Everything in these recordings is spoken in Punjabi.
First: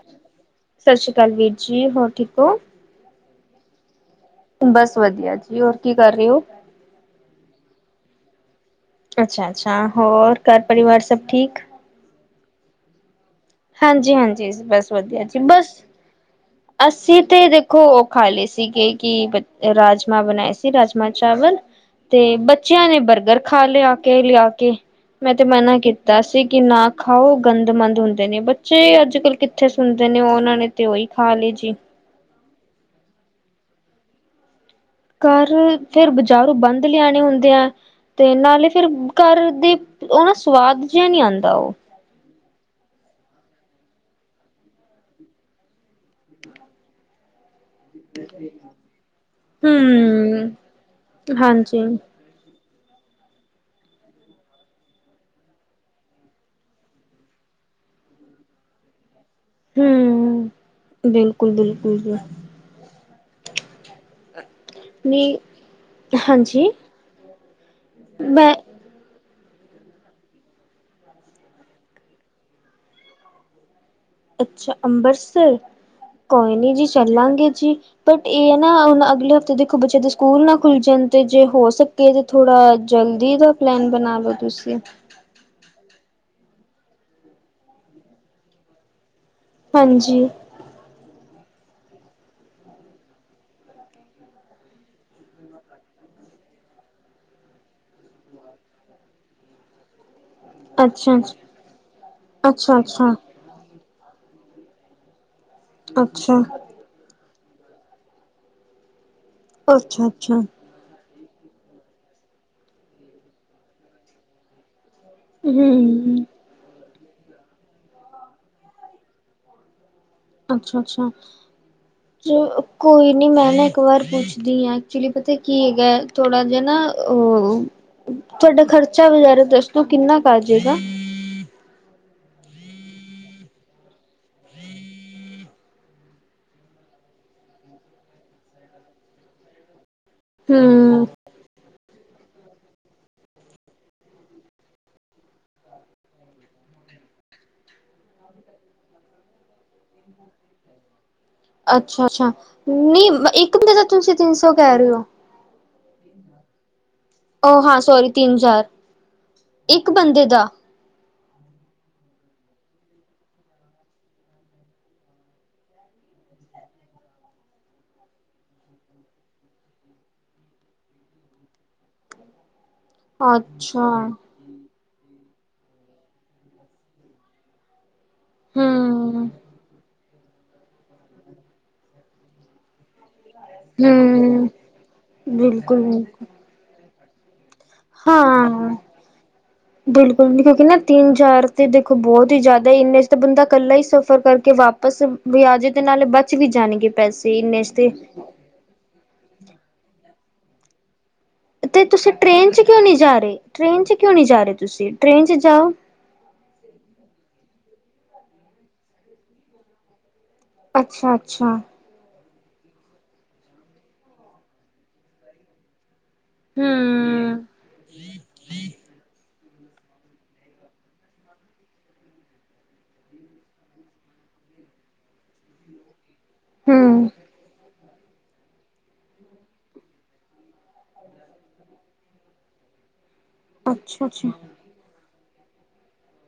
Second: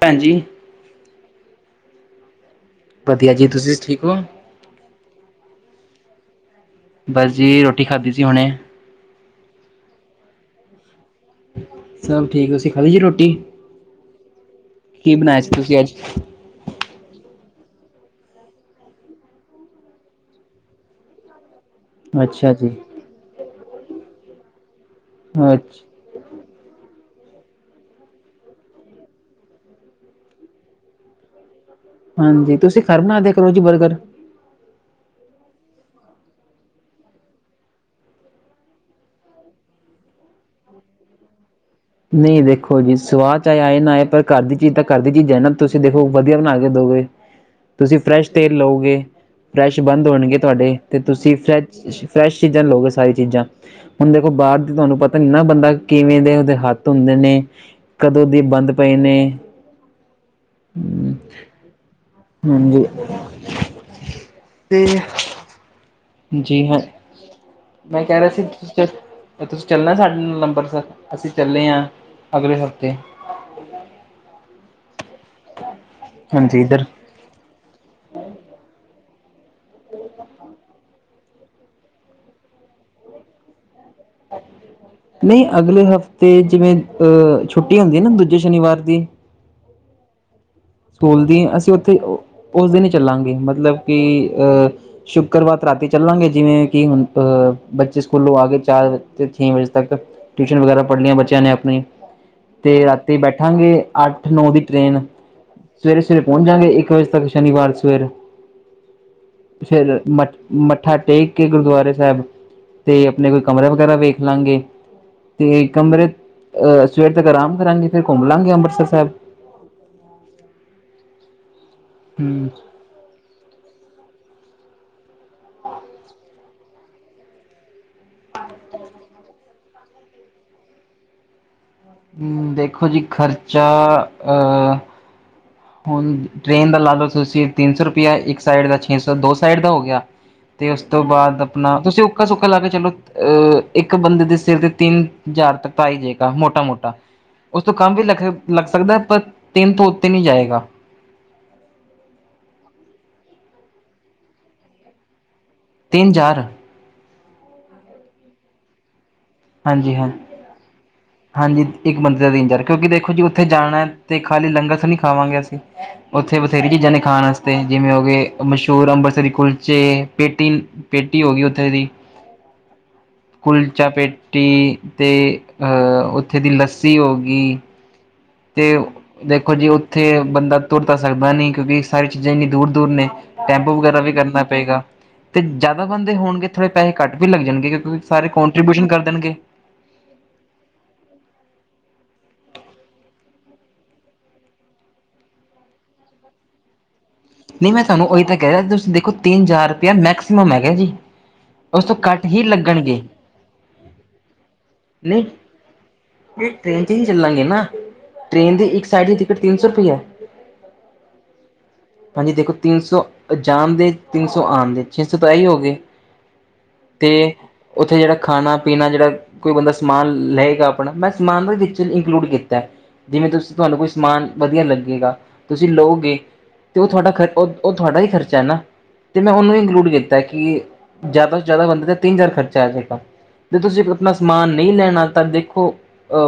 ਭੈਣ ਜੀ, ਸਤਿ ਸ਼੍ਰੀ ਅਕਾਲ ਵੀਰ ਜੀ ਹੋਰ ਠੀਕ ਹੋ? ਵਧੀਆ ਜੀ ਤੁਸੀਂ ਠੀਕ ਹੋ? ਬਸ ਵਧੀਆ ਜੀ ਹੋਰ ਕੀ ਕਰ ਰਹੇ ਹੋ? ਬਸ ਜੀ ਰੋਟੀ ਖਾਧੀ ਸੀ ਹੁਣੇ। ਅੱਛਾ-ਅੱਛਾ ਹੋਰ ਘਰ ਪਰਿਵਾਰ ਸਭ ਠੀਕ? ਸਭ ਠੀਕ ਤੁਸੀਂ ਖਾਲੀ ਜੀ ਰੋਟੀ? ਹਾਂਜੀ-ਹਾਂਜੀ, ਬਸ ਕੀ ਵਧੀਆ ਜੀ ਬਣਾਇਆ ਸੀ ਬਸ ਤੁਸੀਂ ਅੱਜ? ਅਸੀਂ ਤੇ ਦੇਖੋ ਉਹ ਖਾ ਲਏ ਸੀਗੇ ਕਿ ਰਾਜਮਾਹ ਬਣਾਏ ਸੀ ਰਾਜਮਾਹ ਚਾਵਲ। ਤੇ ਅੱਛਾ ਜੀ। ਬੱਚਿਆਂ ਨੇ ਬਰਗਰ ਖਾ ਲਿਆ ਕੇ ਲਿਆ ਕੇ, ਮੈ ਤੇ ਮਨਾ ਅੱਛ ਕੀਤਾ ਕੀਤਾ ਸੀ ਕਿ ਨਾ ਖਾਓ ਗੰਦਮੰਦ ਹੁੰਦੇ ਨੇ ਬੱਚੇ ਅੱਜ ਕੱਲ੍ਹ ਕਿੱਥੇ ਸੁਣਦੇ ਨੇ ਉਹਨਾਂ ਨੇ ਤੇ ਉਹੀ, ਖਾਲੀ ਜੀ। ਹਾਂਜੀ, ਤੁਸੀਂ ਘਰ ਬਣਾ ਦਿਆ ਕਰੋ ਜੀ ਬਰਗਰ। ਘਰ ਫੇਰ ਬਾਜ਼ਾਰੋ ਬੰਦ ਲਿਆਣੇ ਹੁੰਦੇ ਆ। ਤੇ ਨਾਲੇ ਫੇਰ ਘਰ ਦੇ ਉਹ ਨਾ ਸਵਾਦ ਜਿਹਾ ਨਹੀਂ ਆਉਂਦਾ ਉਹ। ਨਹੀ ਦੇਖੋ ਜੀ ਸਵਾਦ ਚਾਹੇ ਆਏ ਨਾ ਆਏ ਪਰ ਘਰ ਦੀ ਚੀਜ ਤਾਂ ਘਰ ਦੀ ਚੀਜ ਹੈ ਨਾ ਤੁਸੀ ਦੇਖੋ ਵਧੀਆ ਬਣਾ ਕੇ ਦੋਗੇ। ਤੁਸੀਂ ਫਰੈਸ਼ ਤੇਲ ਲਓਗੇ, ਫਰੈਸ਼ ਬੰਦ ਹੋਣਗੇ ਹੂੰ, ਤੁਹਾਡੇ, ਤੇ ਤੁਸੀ ਹਾਂਜੀ, ਫਰੈਸ਼ ਫਰੈਸ਼ ਚੀਜ਼ਾਂ ਲਓਗੇ ਸਾਰੀ ਚੀਜ਼ਾਂ ਹੁਣ ਦੇਖੋ ਬਾਹਰ ਦੀ ਤੁਹਾਨੂੰ ਪਤਾ ਨੀ ਨਾ ਬੰਦਾ ਕਿਵੇਂ ਦੇ ਉਹਦੇ ਹੱਥ, ਹੱਥ ਹੁੰਦੇ ਨੇ, ਕਦੋਂ ਦੀ ਬੰਦ ਪਏ ਨੇ। ਹੂੰ, ਬਿਲਕੁਲ-ਬਿਲਕੁਲ ਜੀ। ਹਾਂਜੀ, ਤੇ, ਨੀ ਹਾਂਜੀ ਜੀ ਹੈ ਮੈਂ ਕਹਿ ਰਿਹਾ ਸੀ, ਤੁਸੀਂ ਚਲਣਾ ਸਾਡੇ ਨਾਲ ਅੰਮ੍ਰਿਤਸਰ ਅਸੀ ਚਲੇ ਹਾਂ, ਅਗਲੇ ਹਫ਼ਤੇ, [inaudible] ਅਛਾ ਅੰਮ੍ਰਿਤਸਰ ਜੀ ਕੋਈ ਹਾਂਜੀ ਨੀ ਇੱਧਰ ਜੀ ਚੱਲਾਗੇ ਜੀ- ਇਹ ਨਾ ਹੁਣ ਅਗਲੇ ਹਫ਼ਤੇ ਦੇਖੋ ਬੱਚੇ ਦੇ ਸਕੂਲ ਨਾ ਖੁੱਲ ਜਾਣ ਤੇ ਜੇ ਹੋ ਸਕੇ ਥੋੜਾ ਜਲਦੀ ਦਾ ਪਲੈਨ ਬਣਾ ਲੋ ਤੁਸੀ ਨਹੀਂ ਅਗਲੇ ਹਫ਼ਤੇ, ਜਿਵੇਂ ਅਹ ਛੁੱਟੀ ਹੁੰਦੀ ਨਾ ਦੂਜੇ ਸ਼ਨੀਵਾਰ ਦੀ‌ ਹਾਂਜੀ- ਸਕੂਲ ਦੀ ਅਸੀ ਉਥੇ ਉਸ ਦਿਨ ਹੀ ਚੱਲਾਗੇ ਮਤਲਬ ਕਿ ਅਹ- ਸ਼ੁਕਰਵਾਰ ਰਾਤੀ ਚਲਾਗੇ ਜਿਵੇ ਕਿ ਹੁਣ ਅਹ ਬੱਚੇ ਸਕੂਲੋ ਆ ਕੇ ਚਾਰ ਤੇ ਛੇ ਵਜੇ ਤਕ- ਟਿਊਸ਼ਨ ਵਗੈਰਾ ਪੜ੍ਹਨੀਆਂ ਅੱਛਾ-ਅੱਛਾ, ਬੱਚਿਆਂ ਨੇ ਆਪਣੀ ਅਤੇ ਅੱਛਾ-ਅੱਛਾ, ਰਾਤੀ ਬੈਠਾਂਗੇ ਅੱਠ -ਨੌ, ਦੀ ਟਰੇਨ‌ ਸਵੇਰੇ-ਸਵੇਰੇ ਅੱਛਾ, ਪਹੁੰਚ ਜਾਂਗੇ ਇੱਕ ਵਜੇ ਤੱਕ ਸ਼ਨੀਵਾਰ ਸਵੇਰ ਫੇਰ ਮ ਅੱਛਾ-ਅੱਛਾ ਮੱਠਾ ਟੇਕ ਕੇ ਗੁਰਦੁਆਰੇ ਸਾਹਿਬ ਤੇ ਆਪਣੇ ਕੋਈ ਕਮਰਾ ਵਗੈਰਾ ਵੇਖ ਲਾਂਗੇ ਤੇ ਕਮਰੇ ਹੂੰ, ਅਹ ਸਵੇਰ ਤੱਕ ਆਰਾਮ ਕਰਾਂਗੇ ਫਿਰ ਘੁੰਮ ਲਵਾਂਗੇ ਅੰਮ੍ਰਿਤਸਰ ਸਾਹਿਬ ਜੀ। ਅਛਾ- ਅਛਾ ਕੋਈ ਨੀ ਮੈ ਨਾ ਇਕ ਵਾਰ ਪੁੱਛਦੀ ਹਾਂ। ਐਕਚੁਲੀ ਪਤਾ ਕੀ ਹੈਗਾ ਥੋੜਾ, ਜਿਹਾ ਨਾ ਅ ਤੁਹਾਡਾ ਖ਼ਰਚਾ ਵਗੈਰਾ ਦੱਸ ਤੂੰ ਕਿੰਨਾ ਕਰ ਜੇਗਾ। ਹਮ ਦੇਖੋ ਜੀ ਖਰਚਾ ਅਹ। ਹੁਣ ਟ੍ਰੇਨ ਦਾ ਲਾ ਲਓ ਤੁਸੀਂ ਤਿੰਨ ਸੌ ਰੁਪਇਆ ਇੱਕ ਸਾਈਡ ਦਾ ਛੇ ਸੌ ਦੋ ਸਾਈਡ ਦਾ ਹੋ ਗਿਆ। ਤੇ ਉਸ ਤੋ ਹੂੰ, ਬਾਅਦ ਆਪਣਾ ਤੁਸੀ ਉਕਾ ਸੁਕਾ ਲਾ ਕੇ ਚਲੋ ਅਹ ਇਕ- ਇੱਕ ਬੰਦੇ ਦੇ ਸਿਰ ਤੇ ਤਿੰਨ ਹਜ਼ਾਰ ਤ ਤਾਈ ਜੇਗਾ ਮੋਟਾ ਮੋਟਾ। ਉਸ ਤੋ ਕਮ ਵੀ ਲੱਗ ਸਕਦਾ ਪਰ ਤਿੰਨ ਤੋ ਉਤੇ ਨਹੀਂ ਜਾਏਗਾ। ਅੱਛਾ- ਅੱਛਾ ਨਹੀਂ ਇਕ ਮਹੀਨੇ ਦਾ ਤਾਂ ਤੁਸੀ ਤਿੰਨ ਸੌ ਕਹਿ ਰਹੇ ਹੋ। ਤਿੰਨ- ਚਾਰ। ਉਹ ਹਾਂ ਸੋਰੀ ਤਿੰਨ-ਚਾਰ ਹਾਂਜੀ ਹਾਂ- ਹਾਂਜੀ ਇਕ ਬੰਦੇ ਦਾ ਦਿਨਚਾਰ ਕਿਉਕਿ ਦੇਖੋ ਜੀ ਉਥੇ ਜਾਣਾ ਤੇ ਖਾਲੀ ਲੰਗਰ ਨੀ ਖਾਵਾਂਗੇ ਅਸੀ- ਉਥੇ ਬਥੇਰੀ ਚੀਜਾ ਨੇ ਖਾਨ ਵਾਸਤੇ ਜਿਵੇ ਹੋ ਗਏ ਮਸ਼ਹੂਰ ਅੰਬਰਸਰੀ ਕੁਲਚੇ ਪੇਟੀਜ- ਪੇਟੀ ਹੋ ਗਈ ਉੱਥੇ ਦੀ। ਕੁੱਲਚਾ ਅੱਛਾ। ਪੇਟੀ ਤੇ ਅਹ ਉੱਥੇ ਦੀ ਲੱਸੀ ਹੋ ਗਈ। ਤੇ ਹੂੰ, ਦੇਖੋ ਜੀ ਉੱਥੇ ਬੰਦਾ ਤੁਰ ਤਾਂ ਸਕਦਾ ਨਹੀਂ ਕਿਉਂਕਿ ਸਾਰੀ ਚੀਜ਼ਾਂ ਇੰਨੀ ਦੂਰ, ਦੂਰ ਨੇ ਟੈਂਪੂ ਵਗੈਰਾ ਵੀ ਕਰਨਾ ਹੂੰ ਪਏਗਾ, ਤੇ ਜ਼ਿਆਦਾ ਬੰਦੇ ਬਿਲਕੁਲ-ਬਿਲਕੁਲ ਹੋਣਗੇ ਥੋੜੇ ਪੈਸੇ ਘੱਟ ਵੀ ਲੱਗ ਜਾਣਗੇ ਕਿਉਂ। ਸਾਰੇ ਹਾਂ। ਕੋਂਟਰੀਬਿਊਸ਼ਨ ਕਰ ਦੇਣਗੇ। ਬਿਲਕੁਲ! ਕਿਉਂਕਿ ਨਾ ਤਿੰਨ- ਚਾਰ ਤੇ ਦੇਖੋ, ਬਹੁਤ ਹੀ ਜ਼ਿਆਦਾ ਇੰਨੇ ਚ, ਤਾਂ ਬੰਦਾ ਇਕੱਲਾ ਹੀ ਸਫ਼ਰ ਕਰਕੇ ਵਾਪ ਬਸ ਕੋਈ ਆਜੇ ਤੇ ਨਾਲੇ ਬਚ ਵੀ ਜਾਣਗੇ। ਪੈਸੇ ਇੰਨੇ ਨਹੀਂ ਚ ਮੈਂ ਤੇ ਤੁਹਾਨੂੰ ਉਹੀ ਤਾਂ ਕਹਿ ਰਿਹਾ, ਤੁਸੀਂ ਦੇਖੋ ਤਿੰਨ -ਹਜ਼ਾਰ ਰੁਪਇਆ ਮੈਕਸੀਮਮ ਹੈਗਾ ਜੀ। ਅਤੇ ਉਸ ਤੋਂ ਤੁਸੀਂ ਘੱਟ ਹੀ ਟ੍ਰੇਨ 'ਚ ਕਿਉਂ ਨਹੀਂ ਲੱਗਣਗੇ ਜਾ ਰਹੇ, ਟ੍ਰੇਨ 'ਚ ਕਿਉਂ ਨਹੀਂ ਜਾ ਰਹੇ, ਤੁਸੀਂ ਟ੍ਰੇਨ ਨਹੀਂ 'ਚ ਜਾਓ। ਟ੍ਰੇਨ ਤੇ ਹੀ ਚੱਲਾਂਗੇ, ਨਾ ਟ੍ਰੇਨ ਦੀ ਇੱਕ ਸਾਈਡ ਦੀ ਟਿਕਟ ਤਿੰਨ ਸੌ ਰੁਪਈਆ ਹੈ। ਅੱਛਾ ਅੱਛਾ ਹਾਂਜੀ। ਦੇਖੋ, ਤਿੰਨ ਸੌ ਜਾਣਦੇ, ਤਿੰਨ ਸੌ ਆਉਣ ਦੇ ਛੇ ਸੌ ਤਾਂ ਇਹੀ ਹੋ ਗਏ। ਤੇ ਹਮ ਉੱਥੇ ਜਿਹੜਾ ਖਾਣਾ ਪੀਣਾ ਜਿਹੜਾ ਕੋਈ ਬੰਦਾ ਸਮਾਨ ਲਏਗਾ ਆਪਣਾ, ਮੈਂ ਸਮਾਨ ਵਿੱਚ ਇੰਕਲੂਡ ਕੀਤਾ। ਜਿਵੇਂ ਤੁਸੀਂ ਤੁਹਾਨੂੰ ਕੋਈ ਸਮਾਨ ਵਧੀਆ ਲੱਗੇਗਾ। ਤੁਸੀਂ ਲਓਗੇ ਤੇ ਉਹ ਹਮ ਤੁਹਾਡਾ ਖਰ ਉਹ ਤੁਹਾਡਾ ਹੀ ਖਰਚਾ ਨਾ। ਤੇ ਮੈਂ ਉਹਨੂੰ ਵੀ ਇੰਕਲੂਡ ਕੀਤਾ ਕਿ ਜ਼ਿਆਦਾ ਤੋਂ ਜ਼ਿਆਦਾ ਬੰਦੇ ਦਾ ਤਿੰਨ ਹਜ਼ਾਰ ਖਰਚਾ ਆ ਜਾਏਗਾ। ਜੇ ਤੁਸੀਂ ਅੱਛਾ ਆਪਣਾ ਅੱਛਾ ਸਮਾਨ ਨਹੀਂ, ਲੈਣਾ ਤਾਂ ਦੇਖੋ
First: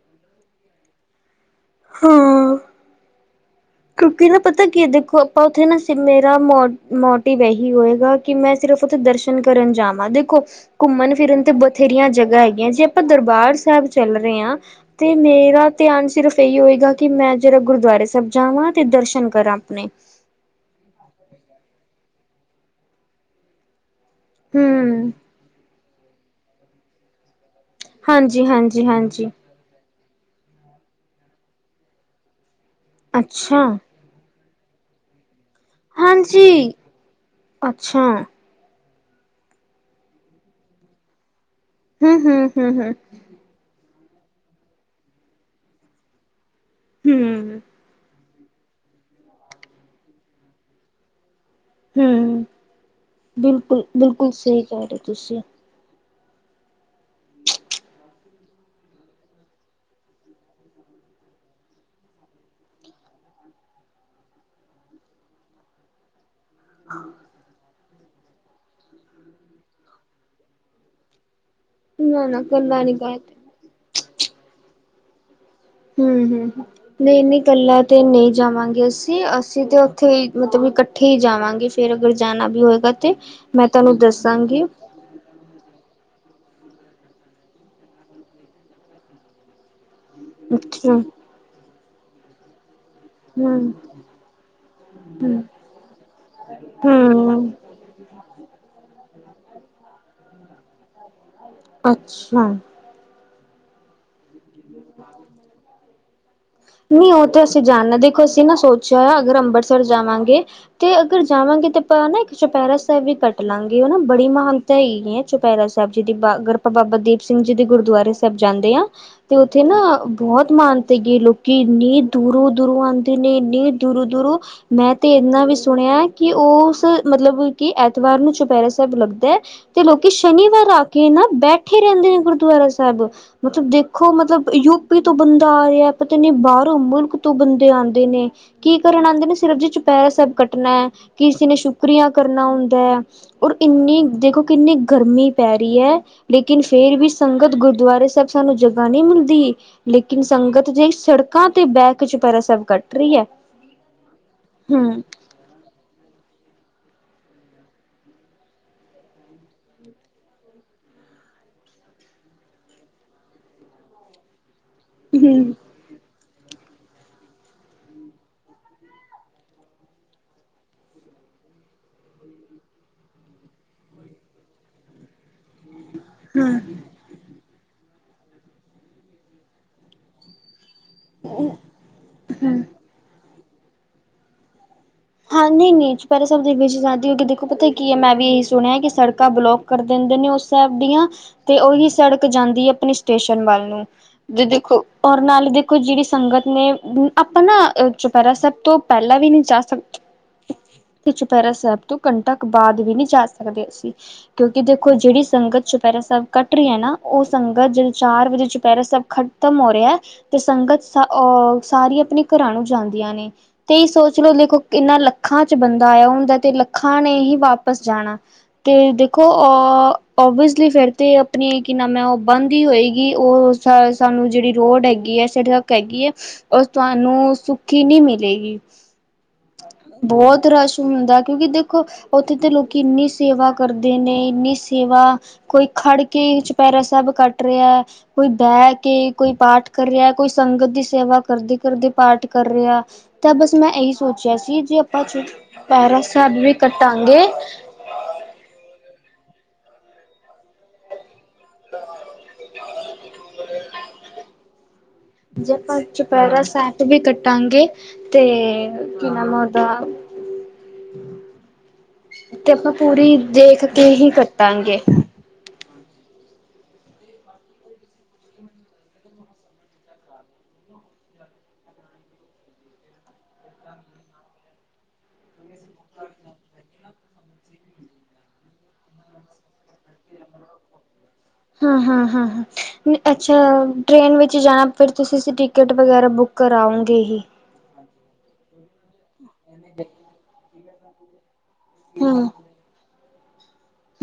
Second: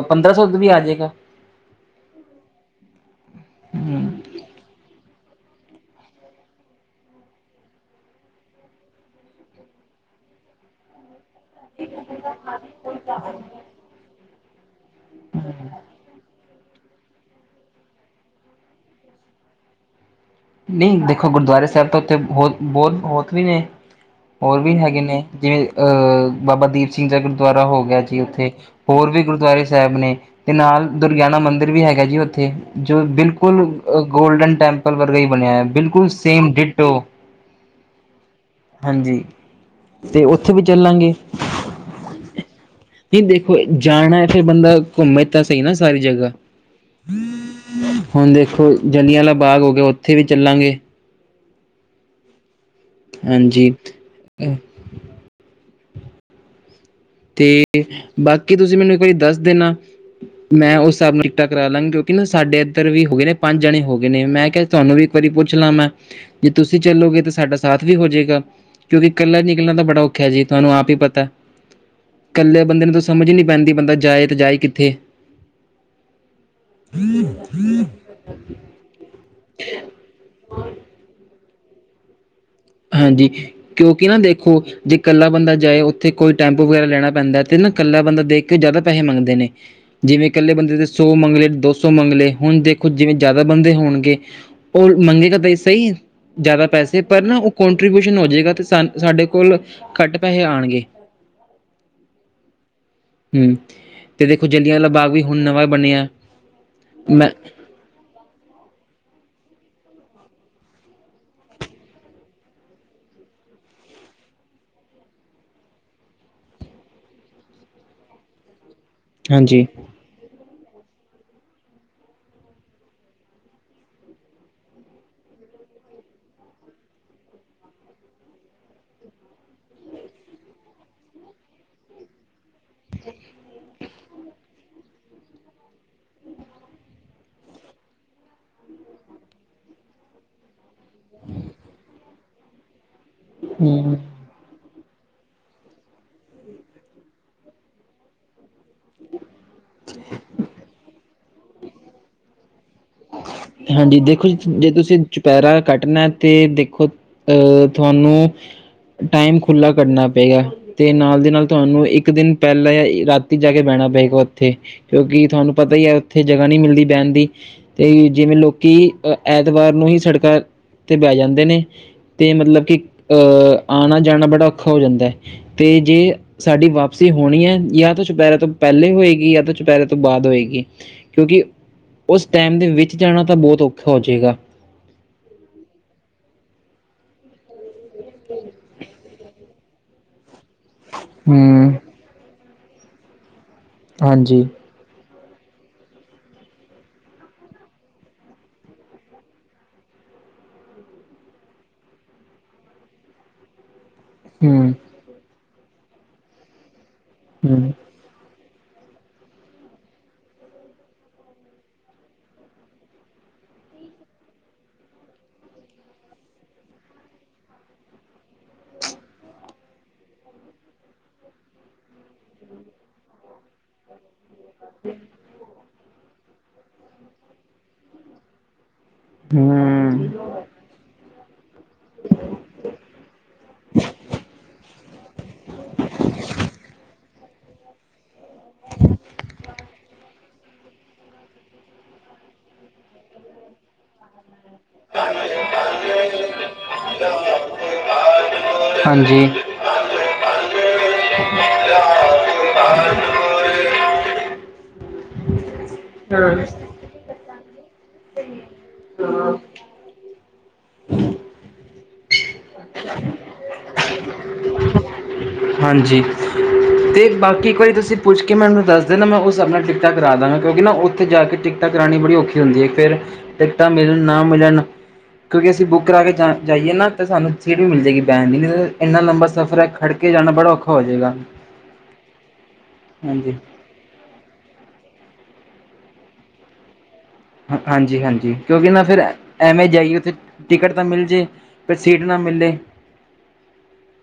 ਪੰਦਰਾਂ ਸੌ ਤੋਂ ਵੀ ਆ ਜਾਵੇਗਾ। ਹਮ ਹਮ ਕਿਉਂਕਿ ਨਾ ਪਤਾ ਕੀ ਹੈ ਦੇਖੋ ਆਪਾਂ ਉੱਥੇ ਨਾ ਮੇਰਾ ਮੋ ਮੋਟਿਵ ਇਹੀ ਹੋਏਗਾ। ਕਿ ਮੈਂ ਸਿਰਫ਼ ਉੱਥੇ ਦਰਸ਼ਨ ਕਰਨ ਜਾਵਾਂ ਦੇਖੋ, ਘੁੰਮਣ- ਫਿਰਨ ਤੇ ਬਥੇਰੀਆਂ ਜਗ੍ਹਾ ਹੈਗੀਆਂ ਜੇ ਆਪਾਂ ਦਰਬਾਰ ਸਾਹਿਬ ਚੱਲ ਦੇ ਆ। ਤੇ ਮੇਰਾ ਧਿਆਨ ਸਿਰਫ ਇਹੀ ਹੋਏਗਾ ਕਿ ਮੈਂ ਜਿਹੜਾ ਗੁਰਦੁਆਰੇ ਸਾਹਿਬ ਜਾਵਾਂ ਤੇ ਦਰਸ਼ਨ ਕਰਾਂ ਆਪਣੇ ਨਹੀਂ ਦੇਖੋ ਗੁਰਦੁਆਰੇ ਸਾਹਿਬ ਤਾਂ ਉੱਥੇ ਬਹੁ ਬਹੁਤ-ਬਹੁਤ ਵੀ ਨੇ, ਹੋਰ ਵੀ ਹੈਗੇ ਹਮ ਨੇ। ਜਿਵੇਂ ਅਹ ਬਾਬਾ ਦੀਪ ਸਿੰਘ ਦਾ ਗੁਰਦੁਆਰਾ ਹੋ ਗਿਆ ਜੀ ਹਾਂਜੀ ਉੱਥੇ ਹਾਂਜੀ ਹੋਰ ਵੀ ਹਾਂਜੀ ਗੁਰਦੁਆਰੇ ਸਾਹਿਬ ਨੇ, ਤੇ ਨਾਲ ਦੁਰਗਿਆਨਾ ਮੰਦਿਰ ਵੀ ਹੈਗਾ ਜੀ ਉੱਥੇ। ਜੋ ਬਿਲਕੁਲ ਅੱਛਾ ਗੋਲਡਨ ਟੈਂਪਲ ਵਰਗਾ ਹੀ ਬਣਿਆ ਐ। ਬਿਲਕੁਲ ਸੇਮ ਹਾਂਜੀ ਡਿਟੋ। ਅੱਛਾ ਹਾਂਜੀ, ਤੇ ਉੱਥੇ ਵੀ ਚੱਲਾਂਗੇ। ਹੂੰ-ਹੂੰ-ਹੂੰ, ਨਹੀਂ ਦੇਖੋ ਜਾਣਾ, ਫਿਰ ਬੰਦਾ ਘੁੰਮੇ ਤਾਂ ਸਹੀ ਨਾ ਸਾਰੀ ਜਗ੍ਹਾ‌। ਹੂੰ, ਹੁਣ ਦੇਖੋ ਜਲਿਆਂਵਾਲਾ ਬਾਗ ਹੋ ਗਿਆ, ਉੱਥੇ ਵੀ ਚੱਲਾਂਗੇ। ਹੂੰ, ਹਾਂਜੀ ਬਿਲਕੁਲ-ਬਿਲਕੁਲ, ਸਹੀ ਕਹਿ ਰਹੇ ਹੋ ਤੁਸੀਂ। ਤੇ ਬਾਕੀ ਤੁਸੀਂ ਮੈਨੂੰ ਇੱਕ ਵਾਰੀ ਦੱਸ ਦੇਣਾ। ਮੈਂ ਉਸ ਹਿਸਾਬ ਨੂੰ ਟਿਕਟਾਂ ਕਰਾਲਾਂਗਾ, ਕਿਉਂਕਿ ਨਾ ਸਾਡੇ ਇੱਧਰ ਵੀ ਹੋ ਗਏ ਨੇ ਪੰਜ ਜਣੇ ਹੋ ਗਏ ਨੇ, ਮੈਂ ਕਿਹਾ ਤੁਹਾਨੂੰ ਵੀ ਇੱਕ ਵਾਰੀ ਪੁੱਛ ਲਾਂ ਮੈਂ, ਜੇ ਤੁਸੀਂ ਚੱਲੋਗੇ ਤਾਂ ਸਾਡਾ ਸਾਥ ਵੀ ਹੋ ਜੇਗਾ, ਕਿਉਂਕਿ ਕੱਲਿਆਂ ਨਿਕਲਣਾ ਤਾਂ ਬੜਾ ਔਖਾ ਜੀ, ਤੁਹਾਨੂੰ ਆਪ ਈ ਪਤਾ। ਨਾ ਨਾ ਇਕੱਲੇ ਕੱਲਾ ਬੰਦੇ ਨੂੰ ਤਾਂ ਗਏ ਸਮਝ ਈ ਤੇ ਨੀ ਪੈਂਦੀ, ਬੰਦਾ ਜਾਏ ਤੇ ਜਾਏ ਕਿੱਥੇ। ਹੂੰ-ਹੂੰ, ਨਹੀਂ-ਨਹੀਂ ਇਕੱਲਾ ਤੇ ਨਹੀਂ ਜਾਵਾਂਗੇ ਅਸੀ। ਨਈ ਅਸੀਂ ਤੇ ਉੱਥੇ ਈ ਮਤਲਬ ਇਕੱਠੇ ਹੀ ਜਾਵਾਂਗੇ। ਫੇਰ ਅਗਰ ਜਾਣਾ ਵੀ ਹੋਏਗਾ, ਤੇ ਹਾਂਜੀ ਮੈਂ ਤੁਹਾਨੂੰ ਕਿਉਂਕਿ ਨਾ ਦੇਖੋ ਦੱਸਾਂਗੀ। ਜੇ ਇਕੱਲਾ ਬੰਦਾ ਜਾਏ ਉੱਥੇ ਕੋਈ ਟੈਂਪੂ ਵਗੈਰਾ ਲੈਣਾ ਪੈਂਦਾ, ਤੇ ਨਾ ਇਕੱਲਾ ਬੰਦਾ ਦੇਖ ਕੇ ਉਹ ਜ਼ਿਆਦਾ ਪੈਸੇ ਮੰਗਦੇ ਨੇ। ਜਿਵੇਂ ਇਕੱਲੇ ਬੰਦੇ ਦੇ ਅੱਛਾ, ਸੌ ਮੰਗਲੇ, ਦੋ ਸੌ ਮੰਗਲੇ, ਹੁਣ ਦੇਖ ਜਿਵੇਂ ਜਿਆਦਾ ਬੰਦੇ ਹੂੰ-ਹੂੰ, ਹੋਣਗੇ, ਉਹ ਮੰਗੇਗਾ ਤਾਂ ਸਹੀ ਜਿਆਦਾ ਪੈਸੇ, ਪਰ ਨਾ ਹੂੰ, ਕੋਂਟਰੀਬਿਊਸ਼ਨ ਹੋ ਜੇਗਾ, ਤੇ ਸਾਡੇ ਕੋਲ ਘੱਟ ਪੈਸੇ ਆਣਗੇ। ਅੱਛਾ। ਹੂੰ, ਤੇ ਦੇਖੋ ਜਲਿਆਂਵਾਲਾ ਬਾਗ ਵੀ ਹੁਣ ਨਵਾਂ ਬਣਿਆ। ਨਹੀਂ ਉਹ ਮੈਂ ਤਾਂ ਅਸੀਂ ਜਾਣਨਾ, ਦੇਖੋ ਅਸੀਂ ਨਾ ਸੋਚਿਆ ਹੋਇਆ ਅਗਰ ਅੰਬਰਸਰ ਜਾਵਾਂਗੇ ਤੇ ਅਗਰ ਜਾਵਾਂਗੇ ਤੇ ਆਪਾ ਇੱਕ ਚੁਪਹਿਰਾ ਸਾਹਿਬ ਵੀ ਕੱਟ ਲਾਂਗੇ ਹਨਾ, ਬੜੀ ਮਹਾਨ ਤਾਂ ਹੀ ਹੈ, ਚੌਪੈਰਾ ਸਾਹਿਬ ਜੀ ਦੀ ਗਰਪਾ ਬਾਬਾ ਦੀਪ ਸਿੰਘ ਜੀ ਦੇ ਗੁਰਦੁਆਰੇ ਸਾਹਿਬ ਜਾਂਦੇ ਆਂ ਤੇ ਉੱਥੇ ਹਾਂਜੀ ਨਾ ਬਹੁਤ ਮਹਾਨਤਾ ਹੈਗੀ ਏ, ਲੋਕ ਕੀ ਇੰਨੀ ਦੂਰੋਂ-ਦੂਰੋਂ ਆਂਦੇ ਨੇ, ਇੰਨੀ ਦੂਰੋਂ-ਦੂਰੋ ਮੈਂ ਤੇ ਏਨਾ ਵੀ ਸੁਣਿਆ, ਕਿ ਓਸ ਮਤਲਬ ਕਿ ਐਤਵਾਰ ਨੂੰ ਚੁਪਹਿਰਾ ਸਾਹਿਬ ਲੱਗਦਾ ਐ। ਤੇ ਲੋਕੀ ਸ਼ਨੀਵਾਰ ਆ ਕੇ ਨਾ ਬੈਠੇ ਰਹਿੰਦੇ ਨੇ ਗੁਰਦੁਆਰਾ ਸਾਹਿਬ। ਮਤਲਬ ਦੇਖੋ, ਮਤਲਬ ਯੂਪੀ ਤੋਂ ਬੰਦਾ ਆ ਰਿਹਾ। ਪਤਾ ਨੀ ਬਾਹਰੋਂ ਮੁਲਕ ਤੋਂ ਬੰਦੇ ਆਂਦੇ ਨੇ, ਕੀ ਕਰਨ ਆਂਦੇ ਨੇ, ਸਿਰਫ ਜੀ ਚੁਪਹਿਰਾ ਸਾਹਿਬ ਕੱਟਣਾ ਐ। ਕਿਸੀ ਨੇ ਸ਼ੁਕਰੀਆ ਕਰਨਾ ਹੁੰਦਾ ਐ, ਔਰ ਇੰਨੀ ਦੇਖੋ ਕਿੰਨੀ ਗਰਮੀ ਪੈ ਰਈ ਐ, ਲੇਕਿਨ ਫੇਰ ਵੀ ਸੰਗਤ ਗੁਰਦੁਆਰੇ ਸਾਹਿਬ ਸਾਨੂੰ ਜ ਜਗਾਂ ਨੀ ਮਿਲਦੀ, ਲੇਕਿਨ ਸੰਗਤ ਦੇ ਸੜਕਾਂ ਤੇ ਬਹਿ ਕੇ ਚਪਹਿਰਾ ਸਾਹਿਬ ਕੱਟ ਰਹੀ ਐ ਹਾਂਜੀ, ਦੇਖੋ ਜੀ ਜੇ ਹੂੰ ਤੁਸੀਂ ਚ ਚੌਪੈਰਾ ਕੱਟਣਾ, ਤੇ ਦੇਖੋ ਅਹ ਤੁਹਾਨੂੰ ਟਾਈਮ ਖੁੱਲਾ ਕਰਨਾ ਪਏਗਾ। ਤੇ ਨਾਲ ਦੀ ਨਾਲ ਤੁਹਾਨੂੰ ਇੱਕ ਦਿਨ ਪਹਿਲਾਂ ਰਾਤੀ ਜਾ ਕੇ ਬਹਿਣਾ ਪਏਗਾ ਉੱਥੇ। ਕਿਉਂਕਿ ਤੁਹਾਨੂੰ ਹੂੰ ਪਤਾ ਹੀ ਐ, ਉੱਥੇ ਜਗ੍ਹਾ ਨੀ ਮਿਲਦੀ ਬਹਿਣ ਦੀ। ਤੇ ਜਿਵੇਂ ਲੋਕੀ ਐਤਵਾਰ ਨੂੰ ਹੀ ਸੜਕਾਂ ਤੇ ਬਹਿ ਜਾਂਦੇ ਨੇ। ਤੇ ਮਤਲਬ ਕਿ ਅਹ ਆਣਾ ਜਾਣਾ ਬੜਾ ਔਖਾ ਹੋ ਜਾਂਦਾ ਐ, ਤੇ ਜੇ ਸਾਡੀ ਵਾਪਸੀ ਹੋਣੀ ਐ, ਜਾਂ ਤਾਂ ਚੁਪਹਿਰੇ ਤੋਂ ਪਹਿਲੇ ਹੋਏਗੀ, ਜਾਂ ਤਾਂ ਚੁਪਹਿਰੇ ਤੋਂ ਬਾਅਦ ਹੋਏਗੀ। ਕਿਉਂਕਿ ਉਸ ਟੈਮ ਦੇ ਵਿੱਚ ਜਾਣਾ ਤਾਂ ਬਹੁਤ ਔਖਾ ਹੋ ਜੇਗਾ। ਹਾਂ, ਨਹੀਂ-ਨਹੀਂ ਚੁਪਹਿਰੇ ਸਾਹਿਬ ਦੇ ਵਿੱਚ ਜ਼ਾਦੀ ਹੋ ਗਈ, ਦੇਖੋ ਪਤਾ ਕੀ ਐ, ਮੈਂ ਵੀ ਇਹੀ ਸੁਣਿਆ ਕਿ ਸੜਕਾਂ ਬਲੋਕ ਕਰ ਦਿੰਦੇ ਨੇ, ਉਸ ਸਾਹਿਬ ਦੀਆਂ, ਤੇ ਹੂੰ ਉਹੀ ਸੜਕ ਜਾਂਦੀ ਹੈ ਆਪਣੀ ਸਟੇਸ਼ਨ ਵੱਲ ਨੂੰ, ਹਾਂਜੀ ਤੇ ਦੇਖੋ ਔਰ ਨਾਲੇ ਦੇਖੋ ਜਿਹੜੀ ਸੰਗਤ ਨੇ, ਆਪਾਂ ਨਾ ਚੁਪਹਿਰਾ ਸਾਹਿਬ ਤੋਂ ਪਹਿਲਾਂ ਵੀ ਨੀ ਜਾ ਸਕਦੇ। ਤੇ ਚੁਪਹਿਰਾ ਸਾਹਿਬ ਤੋਂ ਘੰਟਾ ਕ ਬਾਅਦ ਵੀ ਨੀ ਜਾ ਸਕਦੇ ਅਸੀਂ। ਕਿਉਂਕਿ ਹੂੰ ਦੇਖੋ। ਜਿਹੜੀ ਸੰਗਤ ਚੁਪਹਿਰਾ ਸਾਹਿਬ ਕੱਟ ਰਹੀ ਹੈ ਨਾ, ਉਹ ਹੂੰ ਸੰਗਤ ਚਾਰ ਵਜੇ ਚੁਪਹਿਰਾ ਸਭ ਖ਼ਤਮ ਹੋ ਰਿਹਾ। ਤੇ ਸੰਗਤ ਅਹ ਸਾਰੀ ਆਪਣੇ ਘਰਾਂ ਨੂੰ ਜਾਂਦੀਆਂ ਨੇ, ਤੇ ਇਹ ਸੋਚ ਲਓ, ਦੇਖੋ। ਇਹਨਾਂ ਲੱਖਾਂ 'ਚ ਬੰਦਾ ਆਇਆ ਹੁੰਦਾ ਤੇ ਲੱਖਾਂ ਨੇ ਹੀ ਵਾਪਿਸ ਜਾਣਾ। ਤੇ ਦੇਖੋ ਅ, ਓਵੀਅਸਲੀ ਫੇਰ ਤੇ, ਆਪਣੀ ਕੀ ਨ ਮੈਂ ਉਹ ਬੰਦ ਹੀ ਹੋਏਗੀ, ਉਹ। ਤਹ ਸਾਨੂੰ ਜਿਹੜੀ ਰੋਡ ਹੈਗੀ ਹੈ, ਸੜਕ ਹੈਗੀ ਹੈ, ਉਹ ਤੁਹਾਨੂੰ, ਸੁੱਖੀ ਨਹੀਂ ਮਿਲੇਗੀ। ਹੂੰ ਬਹੁਤ ਰਸ਼ ਹੁੰਦਾ। ਕਿਉਂਕਿ ਦੇਖੋ, ਉੱਥੇ ਤਾਂ ਲੋਕੀ ਇੰਨੀ ਸੇਵਾ ਕਰਦੇ ਨੇ, ਇੰਨੀ ਸੇਵਾ ਕੋਈ ਖੜ ਕੇ ਚੁਪੈਹਿਰਾ ਸਹਿਬ ਕੱਟ ਰਿਹਾ, ਕੋਈ ਬਹਿ ਕੇ, ਕੋਈ ਪਾਠ। ਕਰ ਰਿਹਾ। ਕੋਈ ਸੰਗਤ ਦੀ ਸੇਵਾ ਕਰਦੇ- ਕਰਦੇ ਪਾਠ ਕਰ ਰਿਹਾ, ਤਾਂ ਬੱਸ ਮੈਂ ਇਹੀ ਸੋਚਿਆ ਸੀ। ਜੇ ਆਪਾਂ ਚੁਪਹਿਰਾ ਸਾਹਿਬ ਵੀ ਕਟਾਂਗੇ। ਹਾਂਜੀ। ਜਪਨ ਚੁਪਹਿਰਾ ਸਾਹਿਬ ਵੀ ਕੱਟਾਂਗੇ ਤੇ, ਕੀ ਨਾਮ ਉਹਦਾ ਤੇ ਆਪਾਂ ਪੂਰੀ, ਦੇਖ ਕੇ ਹੀ ਕੱਟਾਂਗੇ। ਹਾਂਜੀ। ਤੇ ਬਾਕੀ ਇੱਕ ਵਾਰੀ ਤੁਸੀਂ ਪੁੱਛ ਕੇ ਮੈਨੂੰ ਦੱਸ ਦੇਣਾ, ਮੈਂ ਉਸ ਹਿਸਾਬ ਨਾਲ ਟਿਕਟਾਂ ਕਰਾ ਦਵਾਂਗਾ। ਕਿਉਂਕਿ ਨਾ ਉੱਥੇ ਜਾ ਕੇ ਟਿਕ ਟਿਕਟਾਂ ਕਰਾੳਣੀ ਬੜੀ ਔਖੀ ਹੁੰਦੀ ਹੈ ਫੇਰ, ਟਿਕਟਾਂ ਮਿਲਣ ਨਾ ਮਿਲਣ। ਕਿਉਂਕਿ। ਅਸੀਂ ਬੁੱਕ ਕਰਾ ਕੇ ਜਾ ਜਾਈਏ ਨਾ, ਤਾਂ ਸਾਨੂੰ ਸੀਟ ਵੀ ਮਿਲ ਜਾਏਗੀ ਬਹਿਣ ਦੀ, ਇੰਨਾ ਲੰਬਾ ਸਫ਼ਰ ਹੈ। ਖੜਕੇ ਜਾਣਾ ਬੜਾ ਔਖਾ ਹੋ ਜਾਏਗਾ। ਹਾਂ, ਹਾਂ, ਹਾਂ, ਹਾਂ ਹਾਂਜੀ ਅੱਛਾ। ਟ੍ਰਰੇਨ ਵਿੱਚ ਜਾਣਾ, ਫਿਰ ਤੁਸੀਂ ਟਿਕਟ ਵਗੈਰਾ ਬੁੱਕ ਕਰਾਉਣਗੇ ਹੀ ਹਾਂਜੀ -ਹਾਂਜੀ। ਕਿਉਂਕਿ ਨਾ ਫਿਰ, ਐਵੇਂ ਜਾਈਏ, ਟਿਕਟ ਤਾਂ ਮਿਲ ਜੇ ਪਰ ਸੀਟ ਨਾ ਹੂੰ ਮਿਲੇ।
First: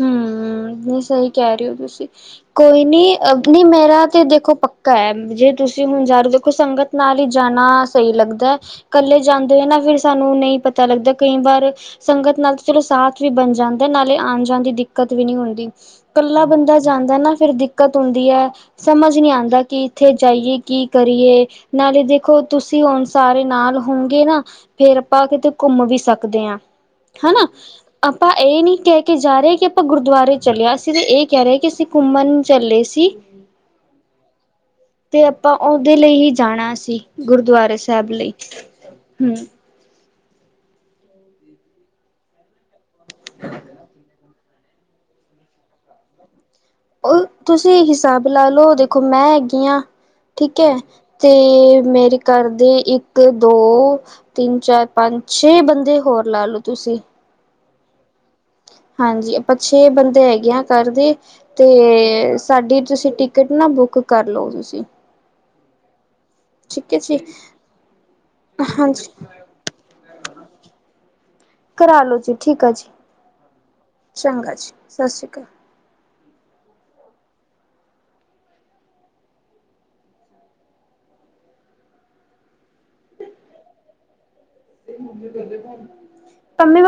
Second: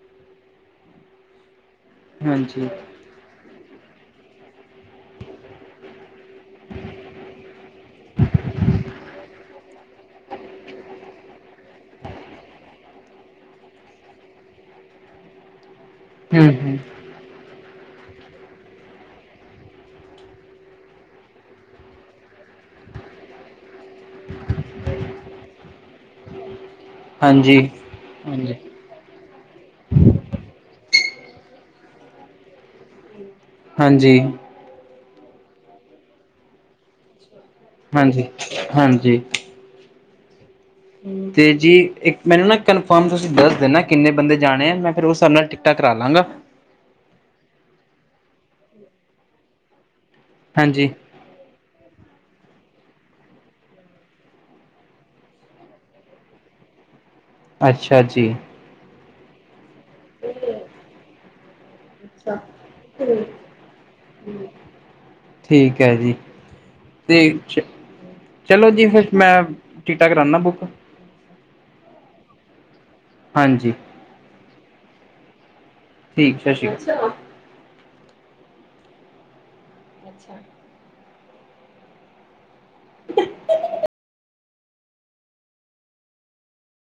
ਹਮ, ਨਹੀਂ ਸਹੀ ਕਹਿ ਰਹੇ ਹੋ ਤੁਸੀਂ, ਹਾਂਜੀ ਕੋਈ ਨੀ ਐਕਚੂਲੀ ਮੇਰਾ ਤੇ ਦੇਖੋ ਪੱਕਾ ਹੈ, ਜੇ ਤੁਸੀਂ ਹੁਣ ਜਾ ਰਹੇ, ਦੇਖੋ ਸੰਗਤ ਨਾਲ ਹੀ ਜਾਣਾ। ਸਹੀ ਲੱਗਦਾ, ਇਕੱਲੇ ਜਾਂਦੇ ਹੋ ਨਾ, ਫਿਰ ਸਾਨੂੰ ਨਹੀਂ ਪਤਾ ਲੱਗਦਾ ਕਈ ਵਾਰ ਸੰਗਤ ਨਾਲ ਚਲੋ ਸਾਥ ਵੀ ਬਣ ਜਾਂਦਾ, ਨਾਲੇ ਆਉਣ 'ਚ ਜਾਣ ਦੀ ਦਿੱਕਤ ਵੀ ਨਹੀਂ ਹੁੰਦੀ, ਇਕੱਲਾ ਹੂੰ ਬੰਦਾ ਹੂੰ ਜਾਂਦਾ ਨਾ, ਫਿਰ ਦਿੱਕਤ ਹੁੰਦੀ ਹੈ। ਸਮਝ ਨਹੀਂ ਆਉਂਦਾ ਕਿ, ਕਿੱਥੇ ਜਾਈਏ, ਕੀ ਕਰੀਏ। ਨਾਲੇ ਦੇਖੋ, ਤੁਸੀਂ ਹੁਣ ਸਾਰੇ ਨਾਲ ਹੋਂਗੇ ਨਾ, ਫੇਰ ਆਪਾਂ ਕਿਤੇ ਘੁੰਮ ਵੀ ਸਕਦੇ ਹਾਂ, ਹਨਾ, ਹਾਂਜੀ ਆਪਾਂ ਹਾਂਜੀ ਇਹ ਨੀ ਕਹਿ ਕੇ ਜਾ ਰਹੇ ਕਿ ਆਪਾਂ ਗੁਰਦੁਆਰੇ ਚੱਲਿਆ, ਅਸੀਂ ਤੇ ਇਹ ਕਹਿ ਰਹੇ ਕਿ ਅਸੀਂ ਘੁੰਮਣ ਚੱਲੇ ਸੀ। ਹਾਂਜੀ ਤੇ ਆਪਾਂ ਉਹਦੇ ਲਈ ਹੀ ਜਾਣਾ ਸੀ, ਗੁਰਦੁਆਰੇ ਸਾਹਿਬ ਹਾਂਜੀ ਲਈ, ਹਾਂਜੀ ਹੂੰ, ਤੇ ਜੀ, ਇੱਕ ਮੈਨੂੰ ਨਾ ਕਨਫਰਮ ਤੁਸੀਂ ਦੱਸ ਦੇਣਾ ਕਿੰਨੇ ਬੰਦੇ ਜਾਣੇ ਆ, ਮੈਂ ਫਿਰ ਉਸ ਹਿਸਾਬ ਨਾਲ, ਟਿਕਟਾ ਕਰਾ ਲਵਾਂਗਾ। ਉਹ ਤੁਸੀਂ ਹਿਸਾਬ ਲਾ ਲਓ ਦੇਖੋ ਮੈਂ ਹੈਗੀ ਹਾਂ, ਠੀਕ ਹੈ। ਹਾਂਜੀ ਤੇ ਮੇਰੇ ਘਰ ਦੇ, ਇੱਕ- ਦੋ ਤਿੰਨ, ਚਾਰ, ਪੰਜ, ਛੇ ਬੰਦੇ ਹੋਰ ਲਾ ਲਓ ਤੁਸੀਂ ਅੱਛਾ ਜੀ। ਹਾਂਜੀ, ਆਪਾਂ ਛੇ ਬੰਦੇ ਹੈਗੇ ਆ ਘਰ ਦੇ, ਤੇ, ਸਾਡੀ ਤੁਸੀਂ ਟਿਕਟ ਨਾ ਬੁੱਕ ਕਰ ਲਓ ਤੁਸੀਂ? ਠੀਕ ਹੈ ਜੀ, ਠੀਕ ਹੈ ਜੀ ਤੇ ਚਲੋ ਜੀ ਫਿਰ ਹਾਂਜੀ ਮੈਂ ਟਿਕਟਾ ਕਰਵਾਉਂਦਾ ਬੁੱਕ, ਕਰਾ ਲਓ ਜੀ, ਠੀਕ ਐ ਜੀ, ਹਾਂਜੀ, ਚੰਗਾ ਜੀ, ਸਤਿ ਸ੍ਰੀ ਅਕਾਲ, ਠੀਕ ਜੀ ਅੱਛਾ, [unintelligible] [unintelligible]